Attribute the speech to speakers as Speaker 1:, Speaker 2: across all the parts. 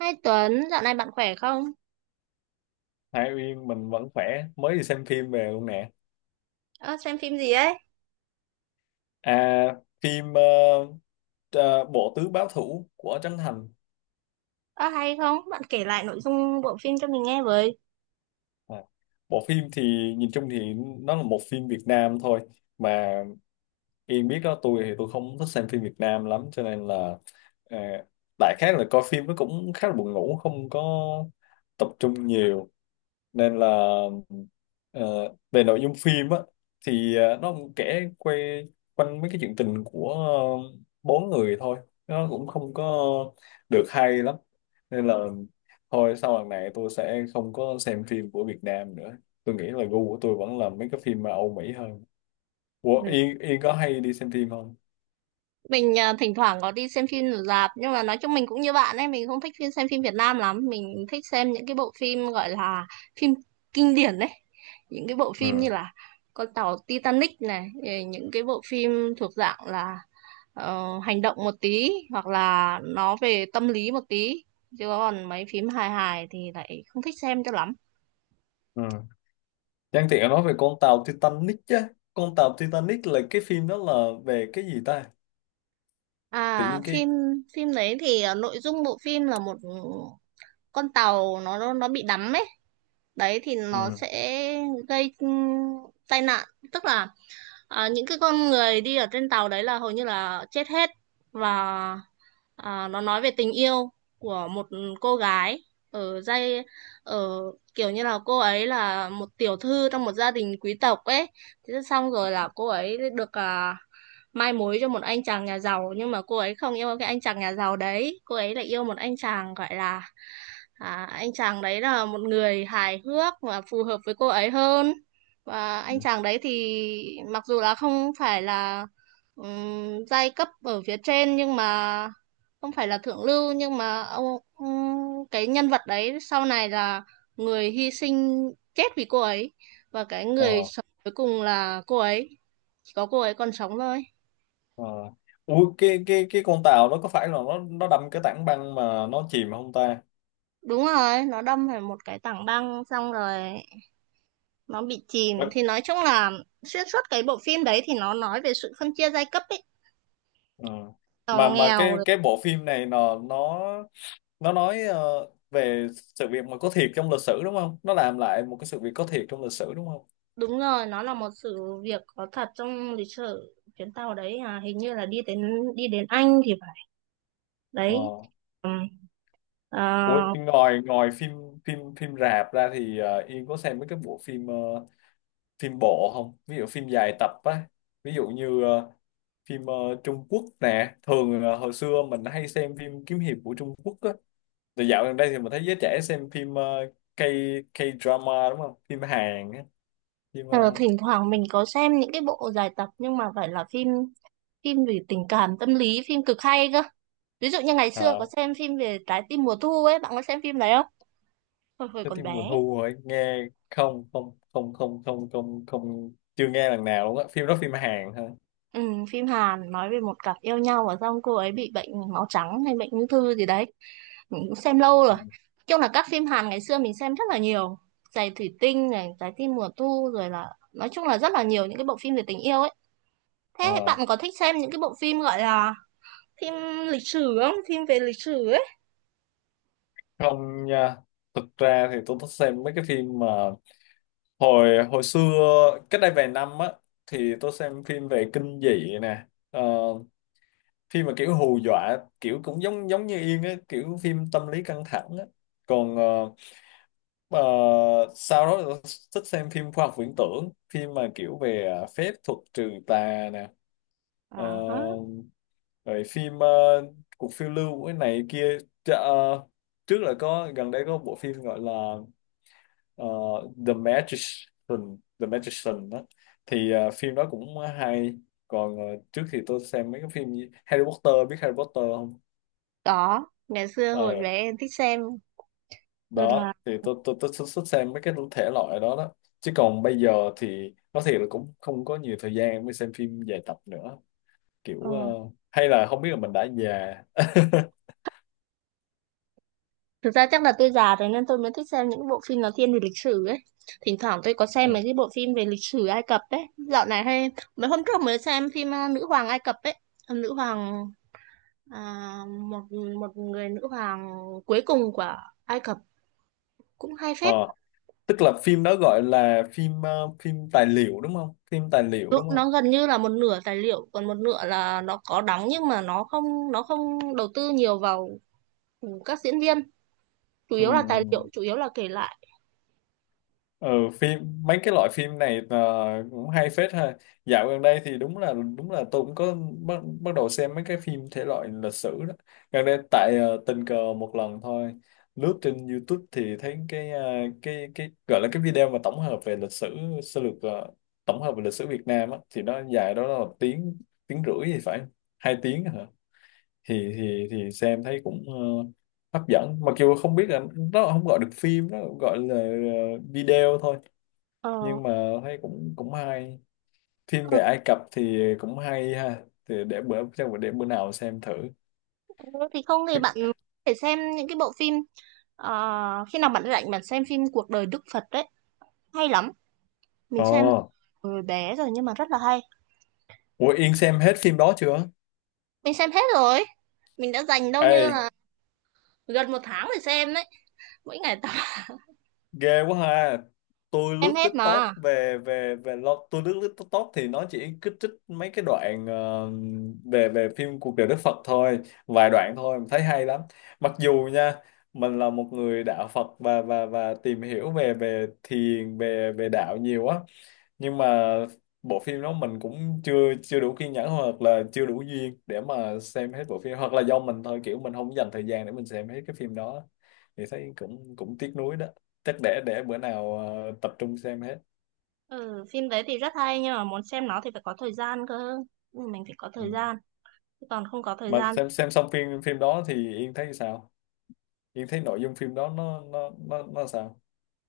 Speaker 1: Hai Tuấn, dạo này bạn khỏe không?
Speaker 2: Hai Uyên, mình vẫn khỏe, mới đi xem phim về luôn nè.
Speaker 1: Ơ, xem phim gì ấy?
Speaker 2: À, phim ờ, Bộ Tứ Báo Thủ của Trấn Thành.
Speaker 1: Ờ hay không? Bạn kể lại nội dung bộ phim cho mình nghe với.
Speaker 2: À, bộ phim thì nhìn chung thì nó là một phim Việt Nam thôi. Mà Yên biết đó, tôi thì tôi không thích xem phim Việt Nam lắm cho nên là ờ, đại khái là coi phim nó cũng khá là buồn ngủ, không có tập trung nhiều. Nên là, ờ, về nội dung phim á, thì nó cũng kể quay quanh mấy cái chuyện tình của bốn người thôi. Nó cũng không có được hay lắm nên là thôi, sau lần này tôi sẽ không có xem phim của Việt Nam nữa. Tôi nghĩ là gu của tôi vẫn là mấy cái phim mà Âu Mỹ hơn. Ủa,
Speaker 1: Ừ.
Speaker 2: Yên Yên có hay đi xem phim không?
Speaker 1: Mình thỉnh thoảng có đi xem phim ở rạp, nhưng mà nói chung mình cũng như bạn ấy, mình không thích xem phim Việt Nam lắm, mình thích xem những cái bộ phim gọi là phim kinh điển đấy. Những cái bộ
Speaker 2: Ừ,
Speaker 1: phim như là con tàu Titanic này, rồi những cái bộ phim thuộc dạng là hành động một tí hoặc là nó về tâm lý một tí. Chứ còn mấy phim hài hài thì lại không thích xem cho lắm.
Speaker 2: ừ. Nhân tiện nói về con tàu Titanic chứ, con tàu Titanic là cái phim đó là về cái gì ta? Tự
Speaker 1: À,
Speaker 2: nhiên cái.
Speaker 1: phim phim đấy thì nội dung bộ phim là một con tàu nó bị đắm ấy. Đấy thì nó
Speaker 2: Ừ.
Speaker 1: sẽ gây tai nạn, tức là những cái con người đi ở trên tàu đấy là hầu như là chết hết, và nó nói về tình yêu của một cô gái ở dây ở kiểu như là cô ấy là một tiểu thư trong một gia đình quý tộc ấy. Thế xong rồi là cô ấy được mai mối cho một anh chàng nhà giàu, nhưng mà cô ấy không yêu cái anh chàng nhà giàu đấy, cô ấy lại yêu một anh chàng gọi là anh chàng đấy là một người hài hước và phù hợp với cô ấy hơn. Và anh chàng đấy thì mặc dù là không phải là giai cấp ở phía trên, nhưng mà không phải là thượng lưu, nhưng mà ông cái nhân vật đấy sau này là người hy sinh chết vì cô ấy, và cái người
Speaker 2: Ờ.
Speaker 1: sống cuối cùng là cô ấy, chỉ có cô ấy còn sống thôi.
Speaker 2: Ờ. Ủa, cái con tàu nó có phải là nó đâm cái tảng băng mà nó chìm không ta?
Speaker 1: Đúng rồi, nó đâm phải một cái tảng băng, xong rồi nó bị chìm,
Speaker 2: Vâng.
Speaker 1: thì nói chung là xuyên suốt cái bộ phim đấy thì nó nói về sự phân chia giai cấp ấy,
Speaker 2: Ờ. Mà
Speaker 1: giàu
Speaker 2: mà
Speaker 1: nghèo
Speaker 2: cái
Speaker 1: rồi.
Speaker 2: cái bộ phim này nó nói về sự việc mà có thiệt trong lịch sử đúng không? Nó làm lại một cái sự việc có thiệt trong lịch sử đúng không?
Speaker 1: Đúng rồi, nó là một sự việc có thật trong lịch sử, chuyến tàu đấy à, hình như là đi đến Anh thì phải,
Speaker 2: Ờ.
Speaker 1: đấy. Ừm. Ờ,
Speaker 2: Ủa, ngoài ngoài phim phim phim rạp ra thì Yên có xem mấy cái bộ phim, phim bộ không? Ví dụ phim dài tập á, ví dụ như phim Trung Quốc nè, thường là hồi xưa mình hay xem phim kiếm hiệp của Trung Quốc á. Thì dạo gần đây thì mình thấy giới trẻ xem phim ờ, K K-drama đúng không? Phim Hàn á, phim
Speaker 1: Ờ, Thỉnh thoảng mình có xem những cái bộ dài tập, nhưng mà phải là phim phim về tình cảm tâm lý, phim cực hay cơ. Ví dụ như ngày xưa có
Speaker 2: uh,
Speaker 1: xem phim về trái tim mùa thu ấy, bạn có xem phim đấy không, hồi hồi
Speaker 2: cái
Speaker 1: còn
Speaker 2: phim
Speaker 1: bé?
Speaker 2: mùa thu rồi nghe. Không, không, không, không, không, không, không, chưa nghe lần nào luôn á. Phim đó phim Hàn hả?
Speaker 1: Ừ, phim Hàn nói về một cặp yêu nhau và xong cô ấy bị bệnh máu trắng hay bệnh ung thư gì đấy, mình cũng xem lâu rồi.
Speaker 2: Ừ.
Speaker 1: Nói chung là các phim Hàn ngày xưa mình xem rất là nhiều, giày thủy tinh này, trái tim mùa thu, rồi là nói chung là rất là nhiều những cái bộ phim về tình yêu ấy. Thế
Speaker 2: Ờ,
Speaker 1: bạn có thích xem những cái bộ phim gọi là phim lịch sử không, phim về lịch sử ấy?
Speaker 2: không nha. Thực ra thì tôi thích xem mấy cái phim mà hồi hồi xưa, cách đây vài năm á, thì tôi xem phim về kinh dị nè. Ờ, phim mà kiểu hù dọa, kiểu cũng giống giống như Yên á, kiểu phim tâm lý căng thẳng á. Còn Ờ, sau đó tôi thích xem phim khoa học viễn tưởng, phim mà kiểu về, à, phép thuật trừ tà nè. Ờ,
Speaker 1: À, hả?
Speaker 2: rồi phim cuộc phiêu lưu của cái này kia. Chà, trước là có, gần đây có bộ phim gọi là ờ, The Magician, The Magician đó, thì phim đó cũng hay. Còn trước thì tôi xem mấy cái phim như Harry Potter. Biết Harry Potter không?
Speaker 1: Có, ngày xưa
Speaker 2: Ờ,
Speaker 1: hồi bé em thích xem rồi là
Speaker 2: đó thì tôi xuất xuất xem mấy cái thể loại đó đó. Chứ còn bây giờ thì nói thiệt là cũng không có nhiều thời gian mới xem phim dài tập nữa,
Speaker 1: ờ,
Speaker 2: kiểu hay là không biết là mình đã già.
Speaker 1: thực ra chắc là tôi già rồi nên tôi mới thích xem những bộ phim nó thiên về lịch sử ấy. Thỉnh thoảng tôi có xem mấy
Speaker 2: Ừ.
Speaker 1: cái bộ phim về lịch sử Ai Cập ấy. Dạo này hay, mấy hôm trước mới xem phim Nữ hoàng Ai Cập ấy. Ờ, Nữ hoàng à, một một người nữ hoàng cuối cùng của Ai Cập, cũng hay
Speaker 2: Ờ,
Speaker 1: phết.
Speaker 2: tức là phim đó gọi là phim, phim tài liệu đúng không, phim tài liệu
Speaker 1: Nó
Speaker 2: đúng
Speaker 1: nó
Speaker 2: không?
Speaker 1: gần như là một nửa tài liệu, còn một nửa là nó có đóng, nhưng mà nó không đầu tư nhiều vào các diễn viên, chủ
Speaker 2: Ừ.
Speaker 1: yếu là tài liệu, chủ yếu là kể lại.
Speaker 2: Ừ, phim, mấy cái loại phim này cũng hay phết ha. Dạo gần đây thì đúng là, tôi cũng có bắt bắt đầu xem mấy cái phim thể loại lịch sử đó gần đây, tại tình cờ một lần thôi lướt trên YouTube thì thấy cái, cái gọi là cái video mà tổng hợp về lịch sử sơ lược, tổng hợp về lịch sử Việt Nam á, thì nó dài đó là 1 tiếng, tiếng rưỡi thì phải, 2 tiếng hả? Thì xem thấy cũng hấp dẫn, mặc dù không biết là nó không gọi được phim, nó gọi là video thôi,
Speaker 1: ờ,
Speaker 2: nhưng mà thấy cũng cũng hay. Phim
Speaker 1: ờ,
Speaker 2: về Ai Cập thì cũng hay ha, thì để bữa, chắc bữa để bữa nào xem thử.
Speaker 1: thì không thì bạn có thể xem những cái bộ phim ờ, khi nào bạn rảnh bạn xem phim cuộc đời Đức Phật đấy, hay lắm. Mình
Speaker 2: Ờ.
Speaker 1: xem từ hồi bé rồi nhưng mà rất là hay.
Speaker 2: Ủa Yên xem hết phim đó chưa?
Speaker 1: Mình xem hết rồi, mình đã dành đâu như
Speaker 2: Ê,
Speaker 1: là gần một tháng để xem đấy, mỗi ngày tập
Speaker 2: ghê quá ha. Tôi
Speaker 1: xem
Speaker 2: lướt
Speaker 1: hết
Speaker 2: TikTok
Speaker 1: mà.
Speaker 2: về về về lo- tôi lướt lướt TikTok thì nó chỉ kích thích mấy cái đoạn về về phim cuộc đời Đức Phật thôi, vài đoạn thôi mà thấy hay lắm. Mặc dù nha, mình là một người đạo Phật và và tìm hiểu về về thiền, về về đạo nhiều á, nhưng mà bộ phim đó mình cũng chưa chưa đủ kiên nhẫn hoặc là chưa đủ duyên để mà xem hết bộ phim, hoặc là do mình thôi, kiểu mình không dành thời gian để mình xem hết cái phim đó. Thì thấy cũng cũng tiếc nuối đó. Chắc để, bữa nào tập trung xem hết.
Speaker 1: Ừ, phim đấy thì rất hay nhưng mà muốn xem nó thì phải có thời gian cơ. Ừ, mình phải có
Speaker 2: Ừ.
Speaker 1: thời gian, chứ còn không có thời
Speaker 2: Mà
Speaker 1: gian.
Speaker 2: xem, xong phim, đó thì Yên thấy sao? Yên thấy nội dung phim đó nó sao?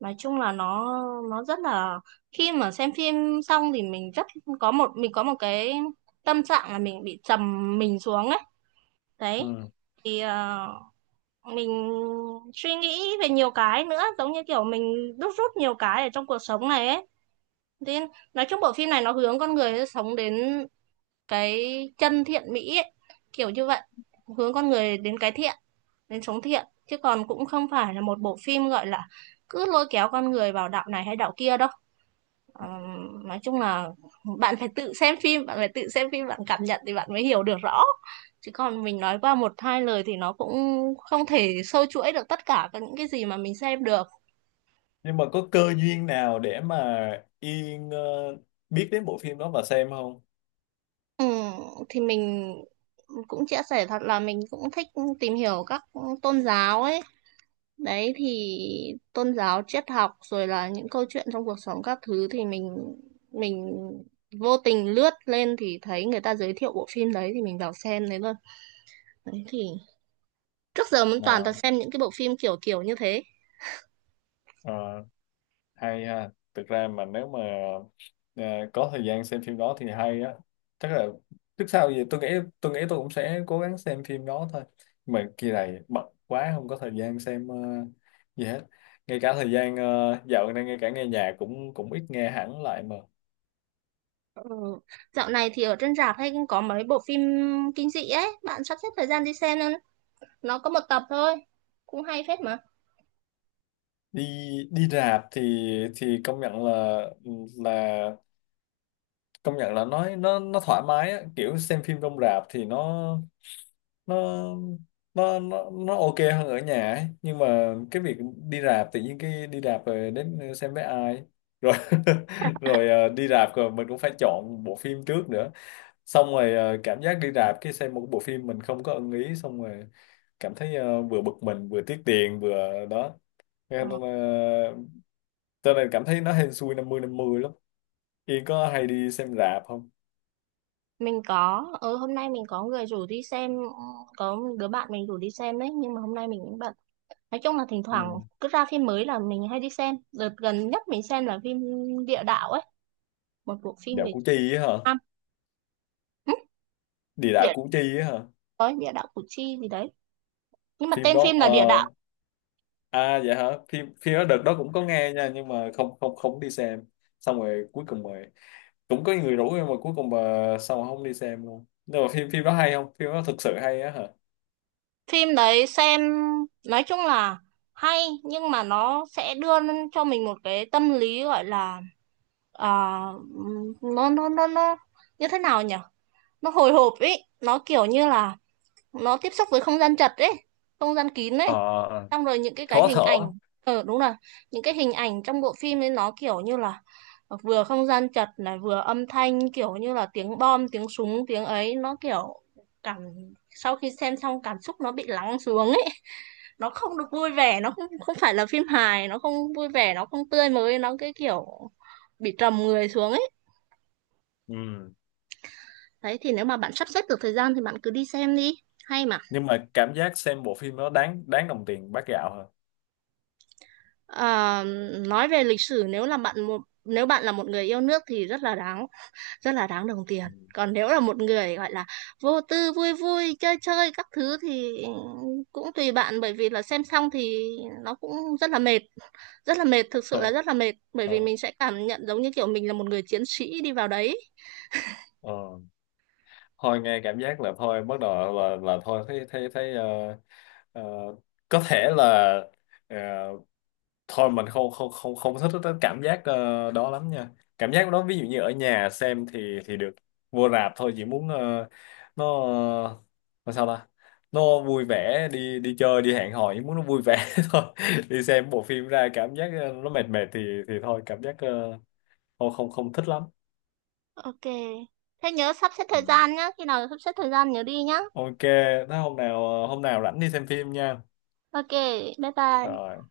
Speaker 1: Nói chung là nó rất là, khi mà xem phim xong thì mình rất có một cái tâm trạng là mình bị trầm mình xuống ấy,
Speaker 2: Ừ.
Speaker 1: đấy. Thì mình suy nghĩ về nhiều cái nữa, giống như kiểu mình đúc rút nhiều cái ở trong cuộc sống này ấy, nên nói chung bộ phim này nó hướng con người sống đến cái chân thiện mỹ ấy, kiểu như vậy, hướng con người đến cái thiện, đến sống thiện, chứ còn cũng không phải là một bộ phim gọi là cứ lôi kéo con người vào đạo này hay đạo kia đâu. Ờ, nói chung là bạn phải tự xem phim bạn cảm nhận thì bạn mới hiểu được rõ, chứ còn mình nói qua một hai lời thì nó cũng không thể sâu chuỗi được tất cả các những cái gì mà mình xem được.
Speaker 2: Nhưng mà có cơ duyên nào để mà Yên biết đến bộ phim đó và xem không?
Speaker 1: Ừ, thì mình cũng chia sẻ thật là mình cũng thích tìm hiểu các tôn giáo ấy, đấy thì tôn giáo, triết học, rồi là những câu chuyện trong cuộc sống các thứ, thì mình vô tình lướt lên thì thấy người ta giới thiệu bộ phim đấy, thì mình vào xem đấy luôn. Đấy thì trước giờ mình toàn toàn
Speaker 2: Ờ.
Speaker 1: xem những cái bộ phim kiểu kiểu như thế.
Speaker 2: Ờ. Hay ha, thực ra mà nếu mà ờ, có thời gian xem phim đó thì hay á. Chắc là, trước sau gì tôi nghĩ, tôi cũng sẽ cố gắng xem phim đó thôi, mà kỳ này bận quá không có thời gian xem gì hết. Ngay cả thời gian, dạo này ngay cả nghe nhạc cũng cũng ít nghe hẳn lại mà.
Speaker 1: Ừ. Dạo này thì ở trên rạp hay cũng có mấy bộ phim kinh dị ấy, bạn sắp xếp thời gian đi xem, nên nó có một tập thôi, cũng hay phết mà.
Speaker 2: Đi đi rạp thì công nhận là, là công nhận là, nói nó thoải mái á, kiểu xem phim trong rạp thì nó nó ok hơn ở nhà ấy. Nhưng mà cái việc đi rạp, tự nhiên cái đi rạp rồi đến xem với ai rồi, rồi đi rạp rồi mình cũng phải chọn bộ phim trước nữa, xong rồi cảm giác đi rạp cái xem một bộ phim mình không có ưng ý, xong rồi cảm thấy vừa bực mình vừa tiếc tiền vừa đó. Nên,
Speaker 1: Ờ.
Speaker 2: cho nên cảm thấy nó hên xui 50-50 lắm. Yên có hay đi xem rạp không?
Speaker 1: Mình có, ừ, hôm nay mình có người rủ đi xem, có một đứa bạn mình rủ đi xem đấy nhưng mà hôm nay mình cũng bận. Nói chung là thỉnh thoảng
Speaker 2: Ừ.
Speaker 1: cứ ra phim mới là mình hay đi xem. Đợt gần nhất mình xem là phim Địa Đạo ấy, một bộ phim
Speaker 2: Dạo
Speaker 1: về Việt
Speaker 2: Củ Chi á hả?
Speaker 1: Nam. Ừ,
Speaker 2: Địa đạo
Speaker 1: địa,
Speaker 2: Củ Chi á hả?
Speaker 1: có địa đạo Củ Chi gì đấy, nhưng mà
Speaker 2: Phim
Speaker 1: tên
Speaker 2: đó
Speaker 1: phim là Địa Đạo.
Speaker 2: à dạ hả? Phim phim đó đợt đó cũng có nghe nha, nhưng mà không không không đi xem. Xong rồi cuối cùng mà cũng có người rủ nhưng mà cuối cùng mà sao mà không đi xem luôn. Nhưng mà phim phim đó hay không? Phim đó thực sự hay á hả?
Speaker 1: Phim đấy xem nói chung là hay, nhưng mà nó sẽ đưa cho mình một cái tâm lý gọi là à, nó như thế nào nhỉ, nó hồi hộp ấy, nó kiểu như là nó tiếp xúc với không gian chật ấy, không gian kín ấy.
Speaker 2: Ờ,
Speaker 1: Xong rồi những cái
Speaker 2: khó
Speaker 1: hình ảnh,
Speaker 2: thở.
Speaker 1: ờ đúng rồi, những cái hình ảnh trong bộ phim ấy nó kiểu như là vừa không gian chật này, vừa âm thanh kiểu như là tiếng bom, tiếng súng, tiếng ấy, nó kiểu cảm sau khi xem xong cảm xúc nó bị lắng xuống ấy. Nó không được vui vẻ, nó không không phải là phim hài, nó không vui vẻ, nó không tươi mới, nó cái kiểu bị trầm người xuống ấy.
Speaker 2: Ừ.
Speaker 1: Đấy thì nếu mà bạn sắp xếp được thời gian thì bạn cứ đi xem đi, hay mà.
Speaker 2: Nhưng mà cảm giác xem bộ phim đó đáng, đồng tiền bát gạo hả?
Speaker 1: Ờ, nói về lịch sử, nếu bạn là một người yêu nước thì rất là đáng, rất là đáng đồng tiền.
Speaker 2: Ừ.
Speaker 1: Còn nếu là một người gọi là vô tư vui vui chơi chơi các thứ thì cũng tùy bạn, bởi vì là xem xong thì nó cũng rất là mệt, rất là mệt, thực
Speaker 2: Ờ,
Speaker 1: sự là rất là mệt, bởi vì
Speaker 2: ờ,
Speaker 1: mình sẽ cảm nhận giống như kiểu mình là một người chiến sĩ đi vào đấy.
Speaker 2: ờ. Thôi nghe cảm giác là thôi bắt đầu là, thôi, thấy thấy thấy ờ, có thể là ờ, thôi mình không không thích cái cảm giác đó lắm nha. Cảm giác đó ví dụ như ở nhà xem thì được, vô rạp thôi chỉ muốn nó nó sao ta, nó vui vẻ đi, chơi, đi hẹn hò, chỉ muốn nó vui vẻ thôi. Đi xem bộ phim ra cảm giác nó mệt, mệt thì thôi, cảm giác không không không thích lắm.
Speaker 1: Ok, thế nhớ sắp xếp
Speaker 2: Ừ.
Speaker 1: thời gian nhá, khi nào sắp xếp thời gian nhớ đi nhá.
Speaker 2: Ok. Thế hôm nào, hôm nào rảnh đi xem phim nha.
Speaker 1: Ok, bye bye.
Speaker 2: Rồi.